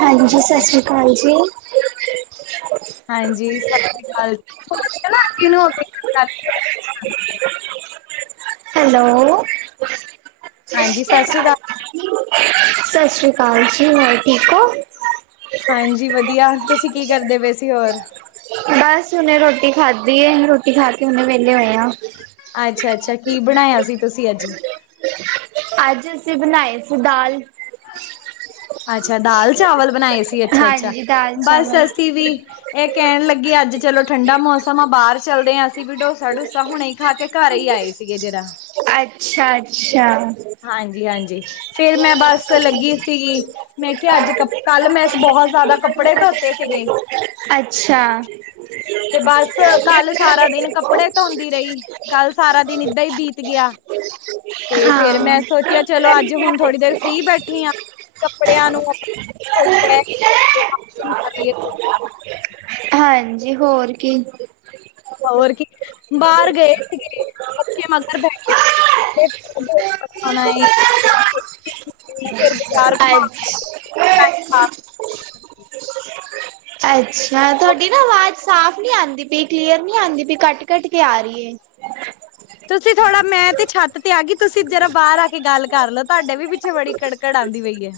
ਹਾਂਜੀ ਹੈਲੋ, ਸਸ ਸ੍ਰੀ ਕਾਲ ਜੀ। ਹਾਂਜੀ ਸਸ ਸ੍ਰੀ ਕਾਲ [inaudible] ਹੈਲੋ। ਹਾਂਜੀ ਸਸ ਸ੍ਰੀ ਕਾ ਸਸ ਸ੍ਰੀ ਕਾਲ ਜੀ ਹੋਰ ਠੀਕ ਔ। ਹਾਂਜੀ ਵਧੀਆ ਤੁਸੀ ਕੀ ਕਰਦੇ ਪਏ ਸੀ ਹੋਰ? ਬਸ ਹੁਨੇ ਰੋਟੀ ਖਾਧੀ ਹੈ ਰੋਟੀ ਖਾ ਕੇ ਹਨੇ ਵਿਹਲੇ ਹੋਏ ਆ। ਅੱਛਾ-ਅੱਛਾ ਕੀ ਬਣਾਇਆ ਸੀ ਤੁਸੀਂ ਅੱਜ। ਅੱਜ ਅਸੀ ਬਣਾਏ ਸੀ ਦਾਲ ਅੱਛਾ ਦਾਲ ਚਾਵਲ ਬਣਾਏ ਸੀ ਅੱਛਾ-ਅੱਛਾ ਹਾਂਜੀ ਦਾਲ ਬਸ ਚਾਵਲ ਅਸੀ ਵੀ ਇਹ ਕਹਿਣ ਲੱਗੀ ਅੱਜ ਚਲੋ ਠੰਡਾ ਮੌਸਮ ਆ ਬਾਹਰ ਚੱਲਦੇ ਹਾ ਅਸੀ ਵੀ ਡੋਸਾ ਡੋਸਾ ਹੁਣੇ ਖਾ ਕੇ ਘਰ ਹੀ ਆਏ ਸੀਗੇ ਜਰਾ। ਅੱਛਾ-ਅੱਛਾ। ਹਾਂਜੀ-ਹਾਂਜੀ ਫਿਰ ਮੈਂ ਬਸ ਲੱਗੀ ਸੀਗੀ ਮੈਂ ਕਿਹਾ ਅੱਜ ਕ ਕੱਲ ਮੈਂ ਬਹੁਤ ਜਾਦਾ ਕੱਪੜੇ ਧੋਤੇ ਸੀਗੇ। ਅੱਛਾ। ਤੇ ਬਸ ਕੱਲ ਸਾਰਾ ਦਿਨ ਕੱਪੜੇ ਧੋਂਦੀ ਰਹੀ ਕੱਲ ਸਾਰਾ ਦਿਨ ਏਦਾਂ ਹੀ ਬੀਤ ਗਿਆ। ਤੇ ਫੇਰ ਹਾਂ ਮੈਂ ਸੋਚਿਆ ਚਲੋ ਅੱਜ ਹੁਣ ਥੋੜ੍ਹੀ ਦੇਰ ਫਰੀ ਬੈਠੀ ਆ ਕੱਪੜਿਆ ਨੂੰ [inaudible] ਹਾਂਜੀ ਹੋਰ ਕੀ। ਹੋਰ ਕੀ ਬਾਰ ਗਏ ਸੀਗੇ ਬੱਚੇ ਮਗਰ ਪੈ ਗਏ। [inaudible] ਫਿਰ ਬਾਜ਼ਾਰ ਘੁਮਾ [inaudible] ਅੱਛ ਅੱਛਾ ਤੁਹਾਡੀ ਨਾ ਆਵਾਜ਼ ਸਾਫ ਨੀ ਆਦੀ ਪਈ ਕਲੀਅਰ ਨੀ ਆਦੀ ਪਈ ਕੱਟ-ਕੱਟ ਕੇ ਆ ਰਹੀ ਹੈ। ਤੁਸੀਂ ਥੋੜਾ ਮੈਂ ਤੇ ਛੱਤ ਤੇ ਆ ਗਈ ਤੁਸੀ ਜਰਾ ਬਾਰ ਆ ਕੇ ਗੱਲ ਕਰ ਲੋ ਤੁਹਾਡੇ ਵੀ ਪਿੱਛੇ ਬੜੀ ਕੜਕੜ ਆਦੀ ਪਈ ਹੈ।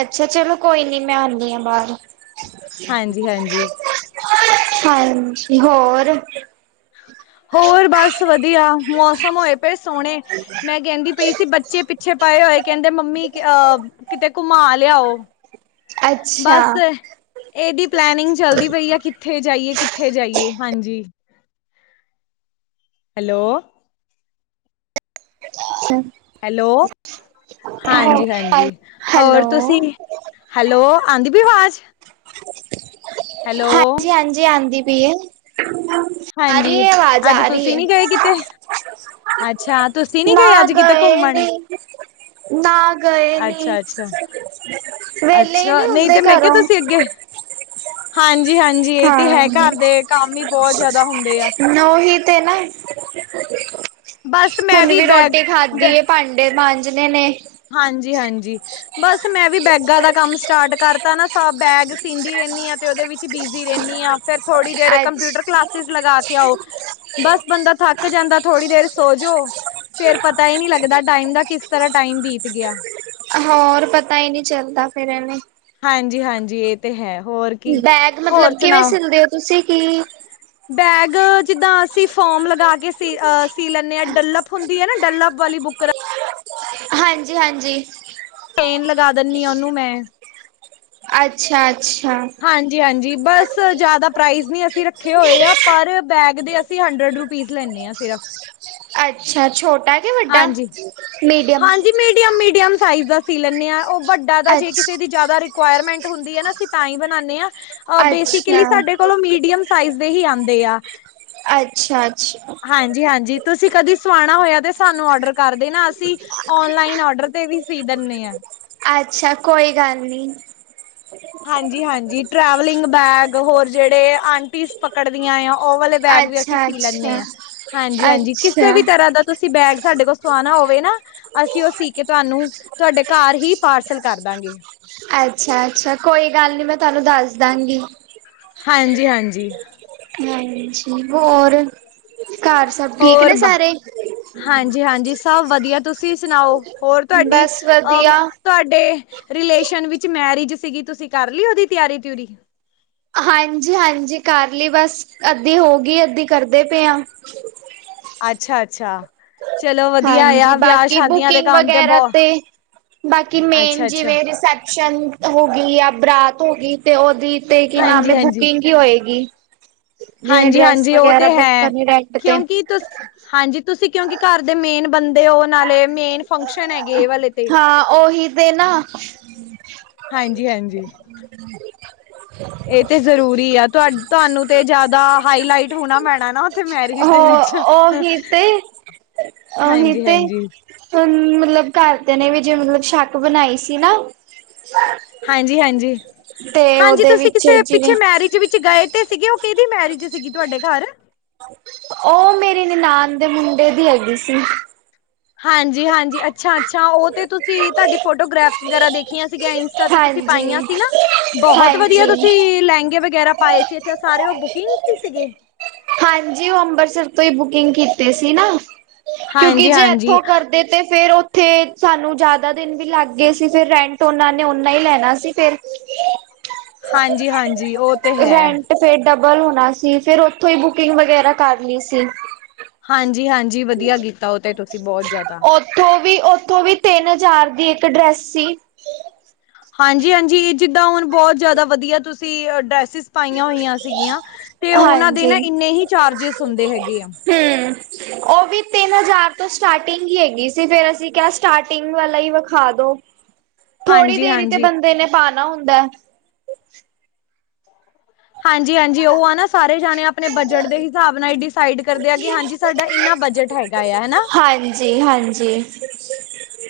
ਅੱਛਾ ਚਲੋ ਕੋਈ ਨੀ ਮੈਂ ਆਨੀ ਆ ਬਾਰ। ਹਾਂਜੀ-ਹਾਂਜੀ। ਹਾਂਜੀ ਹੋਰ। ਹੋਰ ਬਸ ਵਧੀਆ ਮੌਸਮ ਹੋਏ ਪਏ ਸੋਹਣੇ। ਮੈਂ ਕਹਿੰਦੀ ਪਈ ਸੀ ਬੱਚੇ ਪਿੱਛੇ ਪਏ ਹੋਏ ਕਹਿੰਦੇ ਮੰਮੀ ਅਹ ਕਿਤੇ ਘੁਮਾ ਲਿਆਓ ਬਸ ਅੱਛਾ ਇਹਦੀ ਪਲੈਨਿੰਗ ਚੱਲਦੀ ਪਈ ਆ ਕਿੱਥੇ ਜਾਈਏ ਕਿੱਥੇ ਜਾਈਏ ਹਾਂਜੀ। ਹੈਲੋ। [unintelligible] ਹੈਲੋ। ਹਾਂਜੀ-ਹਾਂਜੀ ਹੈਲੋ ਹੋਰ ਤੁਸੀਂ ਹੈਲੋ ਆਦੀ ਪਈ ਵਾਜ਼। ਹਾਂਜੀ-ਹਾਂਜੀ ਆਦੀ ਪਈਏ। ਆ ਹਾਂਜੀ ਰਹੀ ਏ ਆਵਾਜ਼ ਅੱਜ ਆ ਰਹੀ ਤੁਸੀਂ ਹੈ। ਨੀ ਗਏ ਕਿਤੇ ਅੱਛਾ ਤੁਸੀਂ ਨੀ ਗਏ ਨਾ ਅੱਜ ਕਿਤੇ ਗਏ ਘੁੰਮਣ ਨੀ, ਨਾ ਗਏ ਨੀ। ਅੱਛਾ-ਅੱਛਾ-ਅੱਛਾ ਵਿਹਲੇ ਹੀ ਨਹੀਂ ਤੇ ਹੁੰਦੇ ਮੈਂ ਕਿਹਾ ਘਰੋਂ। ਤੁਸੀਂ ਅੱਗੇ ਹਾਂਜੀ-ਹਾਂਜੀ ਇਹ ਤੇ ਹਾਂ ਹੈ ਘਰ ਦੇ ਕੰਮ ਵੀ ਬਹੁਤ ਜਾਦਾ ਹੁੰਦੇ ਆ। ਉਹੀ ਤੇ ਨਾ ਬਸ ਮੈਂ ਵੀ ਬੈਗ ਰੋਟੀ ਬ ਖਾਦੀ ਏ ਭਾਂਡੇ ਮਾਜਨੇ ਨੇ। ਹਾਂਜੀ-ਹਾਂਜੀ। ਬਸ ਮੈਂ ਵੀ ਬੈਗਾ ਦਾ ਕੰਮ ਸਟਾਰਟ ਕਰਤਾ ਨਾ ਸ ਬੈਗ ਸੀਦੀ ਰਹਿੰਦੀ ਆ ਤੇ ਉਹਦੇ ਵਿੱਚ ਬਿਜ਼ੀ ਰਹਿੰਦੀ ਆ। ਫਿਰ ਥੋੜੀ ਦੇਰ ਅੱਜ। ਕੰਪਿਊਟਰ ਕਲਾਸਿਸ ਲਗਾ ਕੇ ਆਓ। ਬਸ ਬੰਦਾ ਥੱਕ ਜਾਂਦਾ ਥੋੜੀ ਦੇਰ ਸੋਜੋ। ਫੇਰ ਪਤਾ ਹੀ ਨਹੀਂ ਲੱਗਦਾ ਟਾਈਮ ਦਾ ਕਿਸ ਤਰ੍ਹਾਂ ਟਾਈਮ ਬੀਤ ਗਿਆ। ਹੋਰ ਪਤਾ ਹੀ ਨਹੀਂ ਚੱਲਦਾ ਫਿਰ ਇਹਨੇ। ਹਾਂਜੀ ਹਾਂਜੀ ਇਹ ਤੇ ਹੈ ਹੋਰ ਕੀ ਬੈਗ ਹੋਰ ਮਤਲਬ ਕਿਵੇਂ ਸੁਣਾਓ। ਸਿਲਦੇ ਹੋ ਤੁਸੀਂ ਕੀ। ਬੈਗ ਜਿੱਦਾਂ ਅਸੀਂ ਫੋਰਮ ਲਗਾ ਕੇ ਸੀ ਲੈਂਦੇ ਹਾਂ ਡੱਲਪ ਹੁੰਦੀ ਹੈ ਨਾ ਡੱਲਪ ਵਾਲੀ ਬੁੱਕ। ਹਾਂਜੀ ਹਾਂਜੀ। ਪੇਨ ਲਗਾ ਦੇਨੀ ਆ ਉਹਨੂੰ ਮੈਂ। ਅੱਛਾ ਅੱਛਾ। ਹਾਂਨ। ਜੀ ਹਾਂਜੀ ਬਸ ਜ਼ਿਆਦਾ ਪ੍ਰਾਈਜ ਨਹੀਂ ਅਸੀਂ ਰੱਖੇ ਹੋਏ ਆ ਪਰ ਬੈਗ ਦੇ ਅਸੀਂ ਹੰਡਰਡ ਰੁਪੀਜ਼ ਲੈਂਦੇ ਹਾਂ। [unintelligible] ਸਿਰਫ ਅੱਛਾ ਛੋਟਾ। ਕਿ ਵੱਡਾ ਹਾਂਜੀ ਮੀਡੀਅਮ ਹਾਂਜੀ ਮੀਡੀਅਮ ਮੀਡੀਅਮ ਸਾਈਜ਼ ਦਾ। ਸੀ ਲੈਂਦੇ ਹਾਂ ਉਹ ਵੱਡਾ ਦਾ ਜੇ ਅੱਛ ਕਿਸੇ ਦੀ ਜਿਆਦਾ ਰਿਕੁਆਇਰਮੈਂਟ ਹੁੰਦੀ ਆ ਨਾ ਅਸੀਂ ਤਾਂਹੀ ਬਣਾਣੇ ਹਾਂ। ਆ ਅੱਛਾ, ਬੇਸਿਕਲੀ ਸਾਡੇ ਕੋਲੋਂ ਮੀਡੀਅਮ ਸਾਈਜ਼ ਦੇ ਹੀ ਆਂਦੇ ਆ। ਅੱਛਾ, ਅੱਛਾ। ਹਾਂਜੀ, ਹਾਂਜੀ ਤੁਸੀਂ ਕਦੀ ਸੁਆਣਾ ਹੋਇਆ ਤੇ ਸਾਨੂੰ ਡਰ ਕਰਦੇ ਨਾ ਅਸੀਂ ਓਨਲਾਈਨ ਡਰ ਤੇ ਵੀ ਸੀ ਦਿੰਦੇ ਹ ਅੱਛਾ ਕੋਈ ਗੱਲ ਨੀ ਹਾਂਜੀ, ਹਾਂਜੀ। ਟਰੈਵਲਿੰਗ ਬੈਗ ਹੋਰ ਜਿਹੜੇ ਆਂਟੀਸ ਪਕੜਦੀਆਂ ਆ ਉਹ ਵਾਲੇ। ਬੈਗ ਵੀ ਅਸੀਂ ਅੱਛਾ, ਸੀ ਲੈਂਦੇ ਅੱਛਾ, ਹਾਂ ਹਾਂਜੀ, ਹਾਂਜੀ ਕਿਸੇ ਅੱਛਾ, ਵੀ ਤਰ੍ਹਾਂ ਦਾ ਤੁਸੀਂ ਬੈਗ ਸਾਡੇ ਕੋਲ ਸਵਾਣਾ ਹੋਵੇ ਨਾ। ਅਸੀਂ ਉਹ ਸੀ ਕੇ ਤੁਹਾਨੂੰ ਤੁਹਾਡੇ ਘਰ ਹੀ ਪਾਰਸਲ ਕਰ ਦਾਂਗੇ। ਅੱਛਾ, ਅੱਛਾ ਕੋਈ ਗੱਲ ਨੀ। ਮੈਂ ਤੁਹਾਨੂੰ ਦੱਸ ਦਾਂਗੀ। ਹਾਂਜੀ, ਹਾਂਜੀ। ਹਾਂ। ਹੋਰ। ਘਰ ਸਭ ਠੀਕ ਹੋਰ ਨੇ ਸਾਰੇ? ਹਾਂਜੀ, ਹਾਂਜੀ ਸਭ ਵਧੀਆ। ਤੁਸੀਂ ਸੁਣਾਓ। ਹੋਰ ਤੁਹਾਡੀ ਬਸ ਆਰ ਵਧੀਆ। ਤੁਹਾਡੇ ਰਲੇਸ਼ਨ ਵਿੱਚ ਮੈਰਿਜ ਸੀਗੀ ਤੁਸੀਂ ਕਰ ਲੀ ਉਹਦੀ ਤਿਆਰੀ ਤਯੁਰੀ ਹਾਂਜੀ, ਹਾਂਜੀ ਕਰ ਲਈ ਬਸ ਅੱਧੀ ਹੋ ਗਈ ਅੱਧੀ ਕਰਦੇ ਪਏ ਹ। ਅੱਛਾ, ਅੱਛਾ ਚਲੋ ਵਧੀਆ ਹਾਂਜੀ, ਆ ਵਿਆਹ ਬਾਕੀ ਸ਼ਾਦੀਆਂ ਦੇ ਬੁਕਿੰਗ ਕੰਮ ਤੇ ਵਗੈਰਾ ਬਹੁਤ ਬਾਕੀ ਮੇਨ ਜਿਵੇਂ ਰਿਸੈਪਸ਼ਨ ਹੋ। ਗਈ ਜਾਂ ਬਰਾਤ ਹੋ ਗਈ। ਤੇ ਓਦੀ ਤੇ ਕੀ ਨਾਮ ਹਾਂਜੀ-ਹਾਂਜੀ ਬੁਕਿੰਗ ਹੀ ਹੋਏਗੀ। ਜਿਵੇਂ ਹਾਂਜੀ, ਡਰੈਸ ਹਾਂਜੀ ਉਹ ਤੇ ਵਗੈਰਾ ਬੁੱਕ ਹੈ ਕਰਨੀ ਰੈਂਟ ਤੇ ਕਿਉਂਕਿ ਤੁ ਹਾਂਜੀ। ਤੁਸੀਂ ਕਿਉਂਕਿ ਘਰ ਦੇ ਮੇਨ ਬੰਦੇ ਹੋ ਨਾਲੇ ਮੇਨ ਫੰਕਸ਼ਨ ਹੈਗੇ ਇਹ ਵਾਲੇ ਤੇ। ਹਾਂ ਉਹੀ ਤੇ ਨਾ। ਹਾਂਜੀ, ਹਾਂਜੀ। [unintelligible] [inaudible] ਇਹ ਤੇ ਜ਼ਰੂਰੀ ਆ ਤੁਹਾ ਤੁਹਾਨੂੰ ਤੇ ਜ਼ਿਆਦਾ ਹਾਈਲਾਈਟ ਹੋਣਾ ਪੈਣਾ ਨਾ ਉੱਥੇ ਮੈਰਿਜ ਦੇ ਵਿੱਚ। ਉਹ [inaudible] [unintelligible] ਹਾਂਜੀ ਹਾਂਜੀ। ਹ ਮਤਲਬ ਘਰ ਤੇ ਨੇ ਵੀ ਜੇ ਮਤਲਬ ਸ਼ੱਕ ਬਣਾਈ ਸੀ ਨਾ ਹਾਂਜੀ, ਹਾਂਜੀ ਤੇ ਹਾਂਜੀ ਉਹਦੇ ਤੁਸੀਂ ਵਿੱਚ ਕਿਸੇ ਜਿਵੇਂ ਪਿੱਛੇ ਮੈਰਿਜ ਵਿੱਚ ਗਏ ਤੇ ਸੀਗੀ ਉਹ ਕਿਹਦੀ ਮੈਰਿਜ ਸੀਗੀ ਤੁਹਾਡੇ ਘਰ। ਉਹ ਮੇਰੀ ਨਿ ਨਾਨ ਦੇ ਮੁੰਡੇ ਦੀ ਹੈਗੀ ਸੀ। ਹਾਂਜੀ, ਹਾਂਜੀ ਅੱਛਾ, ਅੱਛਾ। ਉਹ ਤੇ ਤੁਸੀਂ ਤੁਹਾਡੀ ਫੋਟੋਗ੍ਰਾਫ ਵਗੈਰਾ ਦੇਖ ਰ ਸੀਗੀਆਂ ਇੰਸਟਾ ਤੇ ਤੁਸੀਂ ਹਾਂਜੀ ਪਾਈਆਂ ਸੀ ਨਾ ਬਹੁਤ ਵਧੀਆ ਹਾਂਜੀ ਤੁਸੀਂ ਲਹਿੰਗੇ ਵਗੈਰਾ ਪਾਏ ਸੀ ਅੱਛਾ ਸਾਰੇ ਉਹ ਬੁਕਿੰਗ ਸੀਗੇ। ਹਾਂਜੀ। ਉਹ ਅੰਮ੍ਰਿਤਸਰ ਤੋਂ ਹੀ ਬੁਕਿੰਗ ਕੀਤੀ ਸੀ ਨਾ। ਕਿਉਂਕਿ ਜੇ ਹਾਂਜੀ-ਹਾਂਜੀ, ਇੱਥੋਂ ਕਰਦੇ ਤੇ ਫੇਰ ਉਥੇ ਸਾਨੂੰ ਜ਼ਿਆਦਾ ਦਿਨ ਵੀ ਲੱਗ ਗਏ ਸੀ ਫਿਰ ਰੈਂਟ ਉਹਨਾ ਨੇ ਓਨਾ ਹੀ ਲੈਣਾ ਸੀ ਫਿਰ। ਹਾਂਜੀ- ਹਾਂਜੀ। ਉਹ ਤੇ ਹੈ। ਰੈਂਟ ਫੇਰ ਡਬਲ ਹੋਣਾ ਸੀ ਫੇਰ ਉਥੋਂ ਹੀ ਬੁਕਿੰਗ ਵਗੈਰਾ ਕਰ ਲਈ ਸੀ। ਹਾਂਜ - ਹਾਂਜੀ। ਵਧੀਆ ਕੀਤਾ ਉਹ ਤੇ ਤੁਸੀਂ ਬਹੁਤ ਜ਼ਿਆਦਾ ਉਥੋਂ ਵੀ ਉਥੋਂ ਵੀ ਤਿੰਨ ਹਜ਼ਾਰ ਦੀ ਇੱਕ ਡਰੈਸ ਸੀ। ਹਾਂਜੀ- ਹਾਂਜੀ। ਇਹ ਜਿੱਦਾਂ ਹੁਣ ਬਹੁਤ ਜਿਆਦਾ ਵਧੀਆ ਤੁਸੀਂ ਡ੍ਰੈਸਿਸ ਪਾਈਆਂ ਹੋਈਆਂ ਸੀਗੀਆਂ। ਤੇ ਉਹਨਾ ਦੇ ਨਾ ਹਾਂਜੀ। ਇੰਨੇ ਹੀ ਚਾਰਜਿਸ ਹੁੰਦੇ ਹੈਗੇ ਆ ਹੂੰ। ਉਹ ਵੀ ਤਿੰਨ ਹਜ਼ਾਰ ਤੋਂ ਸਟਾਰਟਿੰਗ ਹੀ ਹੈਗੀ ਸੀ ਫੇਰ ਅਸੀਂ ਕਿਹਾ ਸਟਾਰਟਿੰਗ ਵਾਲਾ ਹੀ ਵਿਖਾ ਦੋ। [inaudible] ਥੋੜ੍ਹੀ ਦੇਰੀ ਤੇ ਹਾਂਜੀ-ਹਾਂਜੀ। ਬੰਦੇ ਨੇ ਪਾਣਾ ਹੁੰਦਾ ਹਾਂਜੀ - ਹਾਂਜੀ। ਉਹ ਆ ਨਾ ਸਾਰੇ ਜਾਣੇ ਆਪਣੇ ਬਜਟ ਦੇ ਹਿਸਾਬ ਨਾਲ ਇਡੀ ਸਾਈਡ ਕਰਦੇ ਆ ਕਿ ਹਾਂਜੀ ਸਾਡਾ ਇੰਨਾ ਬਜਟ ਹੈਗਾ ਆ ਹਨਾ ਜੀ ਹਾਂਜੀ।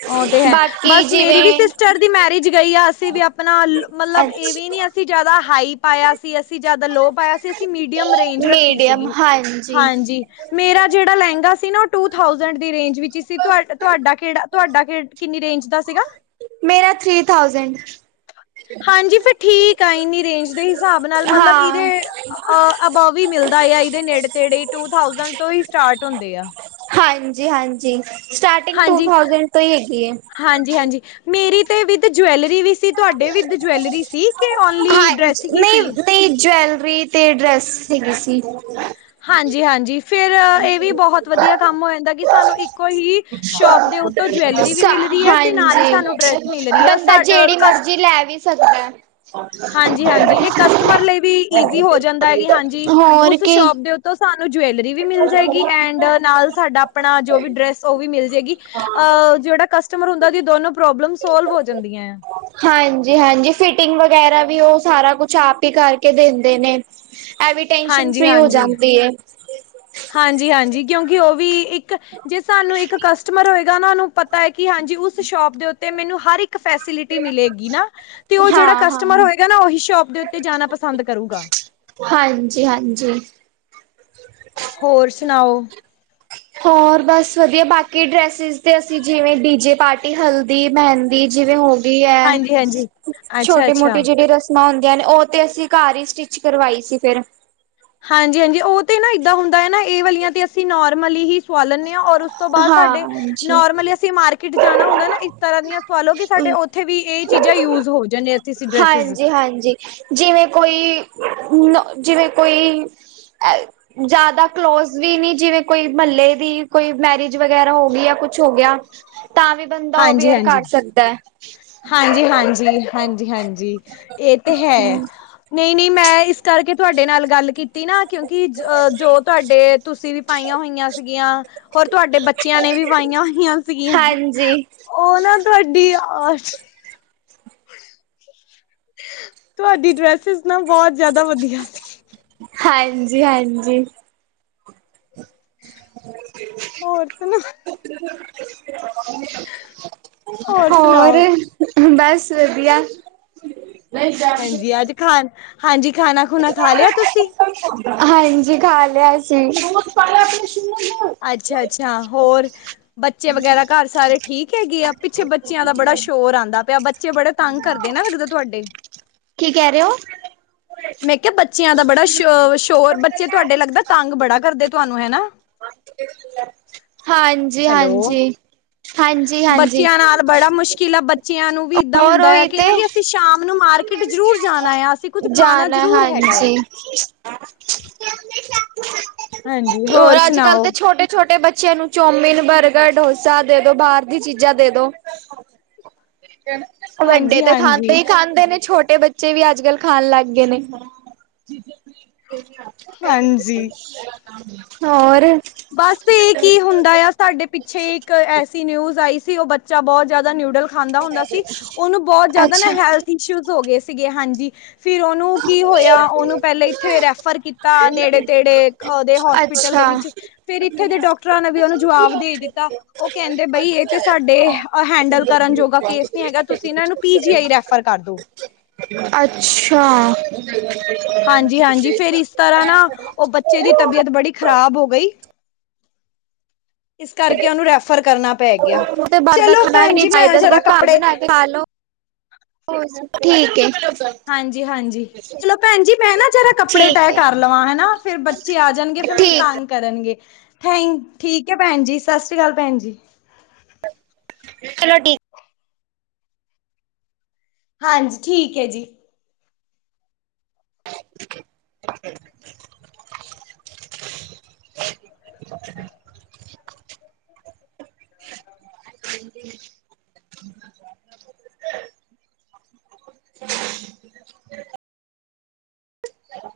ਉਹ ਤੇ ਹੈ ਬਾਕੀ ਬਸ ਮੇਰੀ ਵੀ ਜਿਵੇਂ ਸ ਚਾਰ ਦੀ ਮੈਰਿਜ ਗਈ ਆ ਅਸੀਂ ਵੀ ਆਪਣਾ ਮਤਲਬ ਇਹ ਵੀ ਨੀ ਅੱਛਾ। ਅਸੀਂ ਅਸੀਂ ਜਿਆਦਾ ਹਾਈ ਪਾਇਆ ਸੀ ਅਸੀਂ ਜਿਆਦਾ ਲੋਅ ਪਾਇਆ ਸੀ ਅਸੀਂ ਮੀਡੀਅਮ ਰੇਂਜ ਰੱਖੀ ਸੀਗੀ ਹਾਂਜੀ ਮੇਰਾ ਜਿਹੜਾ ਲਹਿੰਗਾ ਸੀ ਨਾ ਉਹ ਟੂ ਥਾਸੈਂਡ ਦੀ ਰੇਂਜ ਵਿੱਚ ਸੀ। ਤੁਹਾਡਾ ਕਿਹੜਾ ਤੁਹਾਡਾ ਕਿੰਨੀ ਰੇਂਜ ਦਾ ਸੀਗਾ। ਮੇਰਾ ਥ੍ਰਰੀ ਥਾਊਜੈਂਡ ਹਾਂਜੀ। ਫਿਰ ਠੀਕ ਆ ਇੰਨੀ ਰੇਂਜ ਦੇ ਹਿਸਾਬ ਨਾਲ ਮਤਲਬ ਹਾਂ, ਇਹਦੇ ਅਬਵ ਵੀ ਮਿਲਦਾ ਆ ਇਹਦੇ ਨੇੜੇ ਤੇੜੇ ਹੀ ਟੂ ਥਾਸੈਂਡ ਤੋਂ ਹੀ ਸਟਾਰਟ ਹੁੰਦੇ ਆ। ਹਾਂਜੀ - ਹਾਂਜੀ। ਸਟਾਰਟਿੰਗ ਟੂ ਥਾਜੈਂਡ ਤੋਂ ਹੀ ਹੈਗੀ ਹਾਂਜੀ - ਹਾਂਜੀ। ਮੇਰੀ ਤੇ ਵਿਦ ਜਵੈਲਰੀ ਵੀ ਸੀ। ਤੁਹਾਡੇ ਵੀ ਜਵੈਲਰੀ ਸੀ ਕਿ ਓਨਲੀ ਡਰੈਸ ਹੀ ਸੀ। ਨਹੀ ਜੁਵੇਲਰੀ ਤੇ ਡਰੈਸ ਹੈਗੀ ਸੀ। ਹਾਂਜੀ -ਹਾਂਜੀ। ਫਿਰ ਇਹ ਵੀ ਬਹੁਤ ਵਧੀਆ ਕੰਮ ਹੋ ਜਾਂਦਾ ਕਿ ਸਾਨੂੰ ਇੱਕੋ ਹੀ ਸ਼ੋਪ ਦੇ ਉ ਤੋਂ ਜਵੈਲਰੀ ਵੀ ਮਿਲ ਰਹੀ ਹੈ ਤੇ ਨਾਲ ਹੀ ਸਾਨੂੰ ਡਰੈਸ ਹਾਂਜੀ ਮਿਲ ਰਹੀ ਹੈ। ਬੰਦਾ ਜਿਹੜੀ ਮਰਜ਼ੀ ਲੈ ਵੀ ਸਕਦਾ ਹਾਂਜੀ - ਹਾਂਜੀ। ਇਹ ਕਸਟਮਰ ਲਈ ਇਜੀ ਹੋ ਜਾਂਦਾ ਹਾਂਜੀ ਹੋਰ ਉਸ ਕੀ ਸ਼ੋਪ ਤੋਂ ਸਾਨੂੰ ਡਿਵੈਲਰੀ ਜਵੈਲਰੀ ਵੀ ਮਿਲ ਜਾਏਗੀ ਐਂਡ ਨਾਲ ਸਾਡਾ ਆਪਣਾ ਜੋ ਵੀ ਡਰੈਸ ਉਹ ਵੀ ਮਿਲ ਜਾਏਗੀ। ਅਹ ਜਿਹੜਾ ਕਸਟਮਰ ਹੁੰਦਾ ਦੀ ਦੋਨੋ ਪ੍ਰੋਬਲਮ ਸੋਲਵ ਹੋ ਜਾਂਦੀਆਂ। ਆ ਹਾਂਜੀ - ਹਾਂਜੀ। ਫਿਟਿੰਗ ਵਗੈਰਾ ਵੀ ਉਹ ਸਾਰਾ ਕੁਛ ਆਪ ਹੀ ਕਰਕੇ ਦਿੰਦੇ ਨੇ। ਐ ਵੀ ਟੈਨਸ਼ਨ ਫ੍ਰਰੀ ਹੋ ਜਾਂਦੀ ਹੈ। ਹਾਂਜੀ -ਹਾਂਜੀ। ਕਿਉਂਕਿ ਉਹ ਵੀ ਇੱਕ ਜੇ ਸਾਨੂੰ ਇੱਕ ਕਸਟਮਰ ਹੋਏਗਾ। ਨੂੰ ਪਤਾ ਹੈ ਕਿ ਹਾਂਜੀ ਉਸ ਸ਼ੋਪ ਦੇ ਉਤੇ ਮੈਨੂੰ ਹਰ ਫੈਸਿਲਿਟੀ ਮਿਲੇਗੀ ਨਾ ਤੇ ਉਹ ਜਿਹੜਾ ਹਾਂ ਹਾਂ ਕਸਟਮਰ ਹੋਏਗਾ ਨਾ ਉਹੀ ਸ਼ੋਪ ਦੇ ਉੱਤੇ ਜਾਣਾ ਪਸੰਦ ਕਰੇਗਾ। ਹਾਂਜੀ - ਹਾਂਜੀ। ਹੋਰ ਸੁਣਾਓ। ਹੋਰ ਬਸ ਵਧੀਆ ਬਾਕੀ ਡਰੈਸਿਸ ਤੇ ਅਸੀਂ ਜਿਵੇਂ ਡੀ ਜੇ ਪਾਰਟੀ ਹਲਦੀ ਮਹਿੰਦੀ ਜਿਵੇਂ ਹੋ ਹੈ ਹਾਂਜੀ-ਹਾਂਜੀ ਛੋਟੀ ਮੋਟੀ ਅੱਛਾ-ਅੱਛਾ। ਜਿਹੜੀ ਰਸ ਹੁੰਦੀਆਂ ਨੇ ਉਹ ਤੇ ਅਸੀਂ ਘਰ ਹੀ ਸਟਿਚ ਕਰਵਾਈ ਸੀ ਫਿਰ ਹਾਂਜੀ- ਹਾਂਜੀ। ਉਹ ਤੇ ਨਾ ਏਦਾਂ ਹੁੰਦਾ ਹੈ ਨਾ ਇਹ ਵਾਲੀਆਂ ਤੇ ਅਸੀਂ ਨੋਰਮਲੀ ਹੀ ਸਵਾ ਲੈਂਦੇ ਹਾਂ ਔਰ ਉਸ ਤੋਂ ਬਾਅਦ ਹਾਂ ਸਾਡੇ ਨੋਰਮਲੀ ਅਸੀਂ ਮਾਰਕੀਟ ਜਾਣਾ ਹੁੰਦਾ ਨਾ ਇਸ ਤਰ੍ਹਾਂ ਦੀਆਂ ਸਵਾਲੋ ਕਿ ਸਾਡੇ ਉੱਥੇ ਵੀ ਇਹ ਚੀਜ਼ਾਂ ਯੂਜ ਹੋ ਜਾਂਦੇ ਕਿਸੀ ਡਰੈਸਿਸ ਹਾਂਜੀ ਹਾਂਜੀ ਹਾਂਜੀ ਜਿਵੇਂ ਕੋਈ ਜਿਵੇਂ ਕੋਈ ਜ਼ਿਆਦਾ ਕਲੋਜ ਵੀ ਨੀ ਜਿਵੇਂ ਕੋਈ ਮਹੱਲੇ ਦੀ ਕੋਈ ਮੈਰਿਜ ਵਗੈਰਾ ਹੋ ਗਈ ਜਾਂ ਕੁੱਛ ਹੋ ਗਿਆ ਤਾਂ ਵੀ ਬੰਦਾ ਉਹ ਹਾਂਜੀ- ਵੇਅਰ ਹਾਂਜੀ ਕਰ ਸਕਦਾ ਹੈ ਹਾਂਜੀ ਹਾਂਜੀ ਹਾਂਜੀ ਹਾਂਜੀ ਇਹ ਤੇ ਹੈ। ਨਹੀਂ ਨਹੀਂ ਮੈਂ ਇਸ ਕਰਕੇ ਤੁਹਾਡੇ ਨਾਲ ਗੱਲ ਕੀਤੀ ਨਾ ਕਿਉਂਕਿ ਜੋ ਤੁਹਾਡੇ ਤੁਸੀਂ ਪਾਈਆਂ ਹੋਈਆਂ ਸੀਗੀਆਂ ਹੋਰ ਤੁਹਾਡੇ ਬੱਚਿਆਂ ਨੇ ਵੀ ਪਾਈਆਂ ਹੋਈਆਂ ਸੀਗੀਆਂ ਜੀ ਉਹ ਨਾ ਤੁਹਾਡੀ ਆ [inaudible] ਤੁਹਾਡੀ ਡਰੈਸਿਸ ਨਾ ਬਹੁਤ ਜਿਆਦਾ ਵਧੀਆ ਸੀ। ਹਾਂਜੀ ਹਾਂਜੀ [inaudible] ਹੋਰ ਸੁਣਾ ਹੋਰ ਬਸ ਵਧੀਆ ਖਾਣਾ ਹਾਂਜੀ ਖਾਣਾ ਖੂਣਾ ਖਾ ਲਿਆ ਤੁਸੀਂ ਹਾਂਜੀ ਖਾ ਲਿਆ ਸੀ ਅੱਛਾ, ਅੱਛਾ ਹੋਰ ਬੱਚੇ ਵਗੈਰਾ ਘਰ ਸਾਰੇ ਠੀਕ ਹੈਗੀ ਆ ਪਿੱਛੇ ਬੱਚਿਆਂ ਦਾ ਬੜਾ ਸ਼ੋਰ ਆਂਦਾ ਪਿਆ ਬੱਚੇ ਬੜੇ ਤੰਗ ਕਰਦੇ ਨਾ ਲਗਦਾ ਤੁਹਾਡੇ ਕੀ ਕਹਿ ਰਹੇ ਹੋ [inaudible] ਮੈਂ ਕਿਹਾ ਬੱਚਿਆਂ ਦਾ ਬੜਾ ਸ਼ ਸ਼ੋਰ ਬੱਚੇ ਤੁਹਾਡੇ ਲੱਗਦਾ ਤੰਗ ਬੜਾ ਕਰਦੇ ਤੁਹਾਨੂੰ ਹਨਾ ਹਾਂਜੀ, ਹੈਲੋ। ਹਾਂਜੀ ਹਾਂਜੀ ਹਾਂਜੀ ਬੱਚਿਆਂ ਨਾਲ ਬੜਾ ਮੁਸ਼ਕਿਲ ਆ ਬੱਚਿਆਂ ਨੂੰ ਵੀ ਇਦਾ ਹੋਰ ਹੁੰਦਾ ਆ ਉਹੀ ਕਿ ਨਾ ਕਿ ਤੇ ਸ਼ਾਮ ਨੂੰ ਮਾਰਕੀਟ ਜਰੂਰ ਜਾਨਾ ਆ ਅਸੀਂ ਕੁੱਛ ਖਾਨਾ ਜ਼ਰੂਰ ਹੈਗਾ ਆ ਹਾਂਜੀ ਓ ਹੋਰ ਅੱਜ ਕਲ ਸੁਣਾਓ ਤੇ ਛੋਟੇ ਛੋਟੇ ਬੱਚਿਆਂ ਨੂੰ ਚੌਮਿਨ, ਬਰਗਰ, ਡੋਸਾ ਦੇ ਦੋ। ਬਾਹਰ ਦੀ ਚੀਜ਼ਾਂ ਦੇ ਦੋ [inaudible] ਵੱਡੇ ਤੇ ਹਾਂਜੀ-ਹਾਂਜੀ, ਖਾਂਦੇ ਹੀ ਖਾਂਦੇ ਛੋਟੇ ਬੱਚੇ ਵੀ ਅੱਜ ਕੱਲ੍ਹ ਖਾਨ ਲੱਗ ਗਏ ਨੇ ਹਾਂਜੀ। ਹਾਂਜੀ। ਹੋਰ ਬਸ ਇਹ ਕੀ ਹੁੰਦਾ ਤੁਹਾਡੇ ਪਿੱਛੇ ਇੱਕ ਐਸੀ ਨਿਊਜ਼ ਆਈ ਸੀ ਉਹ ਬੱਚਾ ਬਹੁਤ ਜ਼ਿਆਦਾ ਨਿਊਡ ਖਾਂਦਾ ਹੁੰਦਾ ਸੀ ਉਹਨੂੰ ਬਹੁਤ ਜਿਆਦਾ ਨਾ ਅੱਛਾ ਹੈਲਥ ਇਸ਼ੂ ਹੋ ਗਏ ਸੀਗੇ। ਹਾਂਜੀ ਫਿਰ ਉਹ ਉਹਨੂੰ ਕੀ ਹੋਇਆ ਉਹਨੂੰ ਪਹਿਲੇ ਇੱਥੇ ਰੈਫਰ ਕੀਤਾ ਨੇੜੇ, ਤੇੜੇ ਉਹਦੇ ਹੋਸਪਿਟਲ ਦੇ ਅੱਛਾ ਵਿੱਚ ਤੇ ਇੱਥੇ ਦੇ ਡਾਕਟਰਾਂ ਨੇ ਵੀ ਉਹਨੂੰ ਜਵਾਬ ਦੇ ਦਿੱਤਾ ਉਹ ਕਹਿੰਦੇ ਬਈ ਇਹ ਤੇ ਸਾਡੇ ਹੈਂਡਲ ਕਰਨ ਜੋਗਾ ਕੇਸ ਨੀ ਹੈਗਾ ਤੁਸੀਂ ਨਾ ਇਹਨਾਂ ਨੂੰ ਪੀ ਜੀ ਆਈ ਰੈਫਰ ਕਰਦੋ ਅੱਛਾ ਹਾਂਜੀ ਹਾਂਜੀ ਫਿਰ ਇਸ ਤਰ੍ਹਾਂ ਨਾ ਉਹ ਬੱਚੇ ਦੀ ਤਬੀਅਤ ਬੜੀ ਖ਼ਰਾਬ ਹੋ ਗਈ ਇਸ ਕਰਕੇ ਉਹਨੂੰ ਰੈਫਰ ਕਰਨਾ ਪੈ ਗਿਆ। ਤੇ ਬਾਹਰ ਦਾ ਚਲੋ ਖਾਣਾ ਵੀ ਪੈਣ ਨੀ ਜੀ ਮੈਂ ਚਾਹੀਦਾ ਜਰਾ ਸਗੋਂ ਘਰ ਕੱਪੜੇ ਬਣਾ ਕੇ ਖਾ ਲੋ ਠੀਕ ਏ ਹਾਂਜੀ, ਹਾਂਜੀ ਚਲੋ ਪੈਣ ਜੀ ਮੈਂ ਨਾ ਜਰਾ ਕੱਪੜੇ ਠੀਕ ਤੈਅ ਹੈ ਕਰ ਲਵਾਂ ਹਨਾ ਫੇਰ ਬੱਚੇ ਆ ਜਾਨਗੇ ਫੇਰ ਮੈਨੂੰ ਠੀਕ ਤੰਗ ਕਰਨਗੇ ਥੈਂਕ ਠੀਕ ਹੈ ਪੈਣ ਜੀ ਸਤਿ ਸ਼੍ਰੀ ਅਕਾਲ ਪੈਣ ਜੀ ਚਲੋ ਠੀਕ ਹਾਂਜੀ ਠੀਕ ਹੈ ਜੀ [inaudible]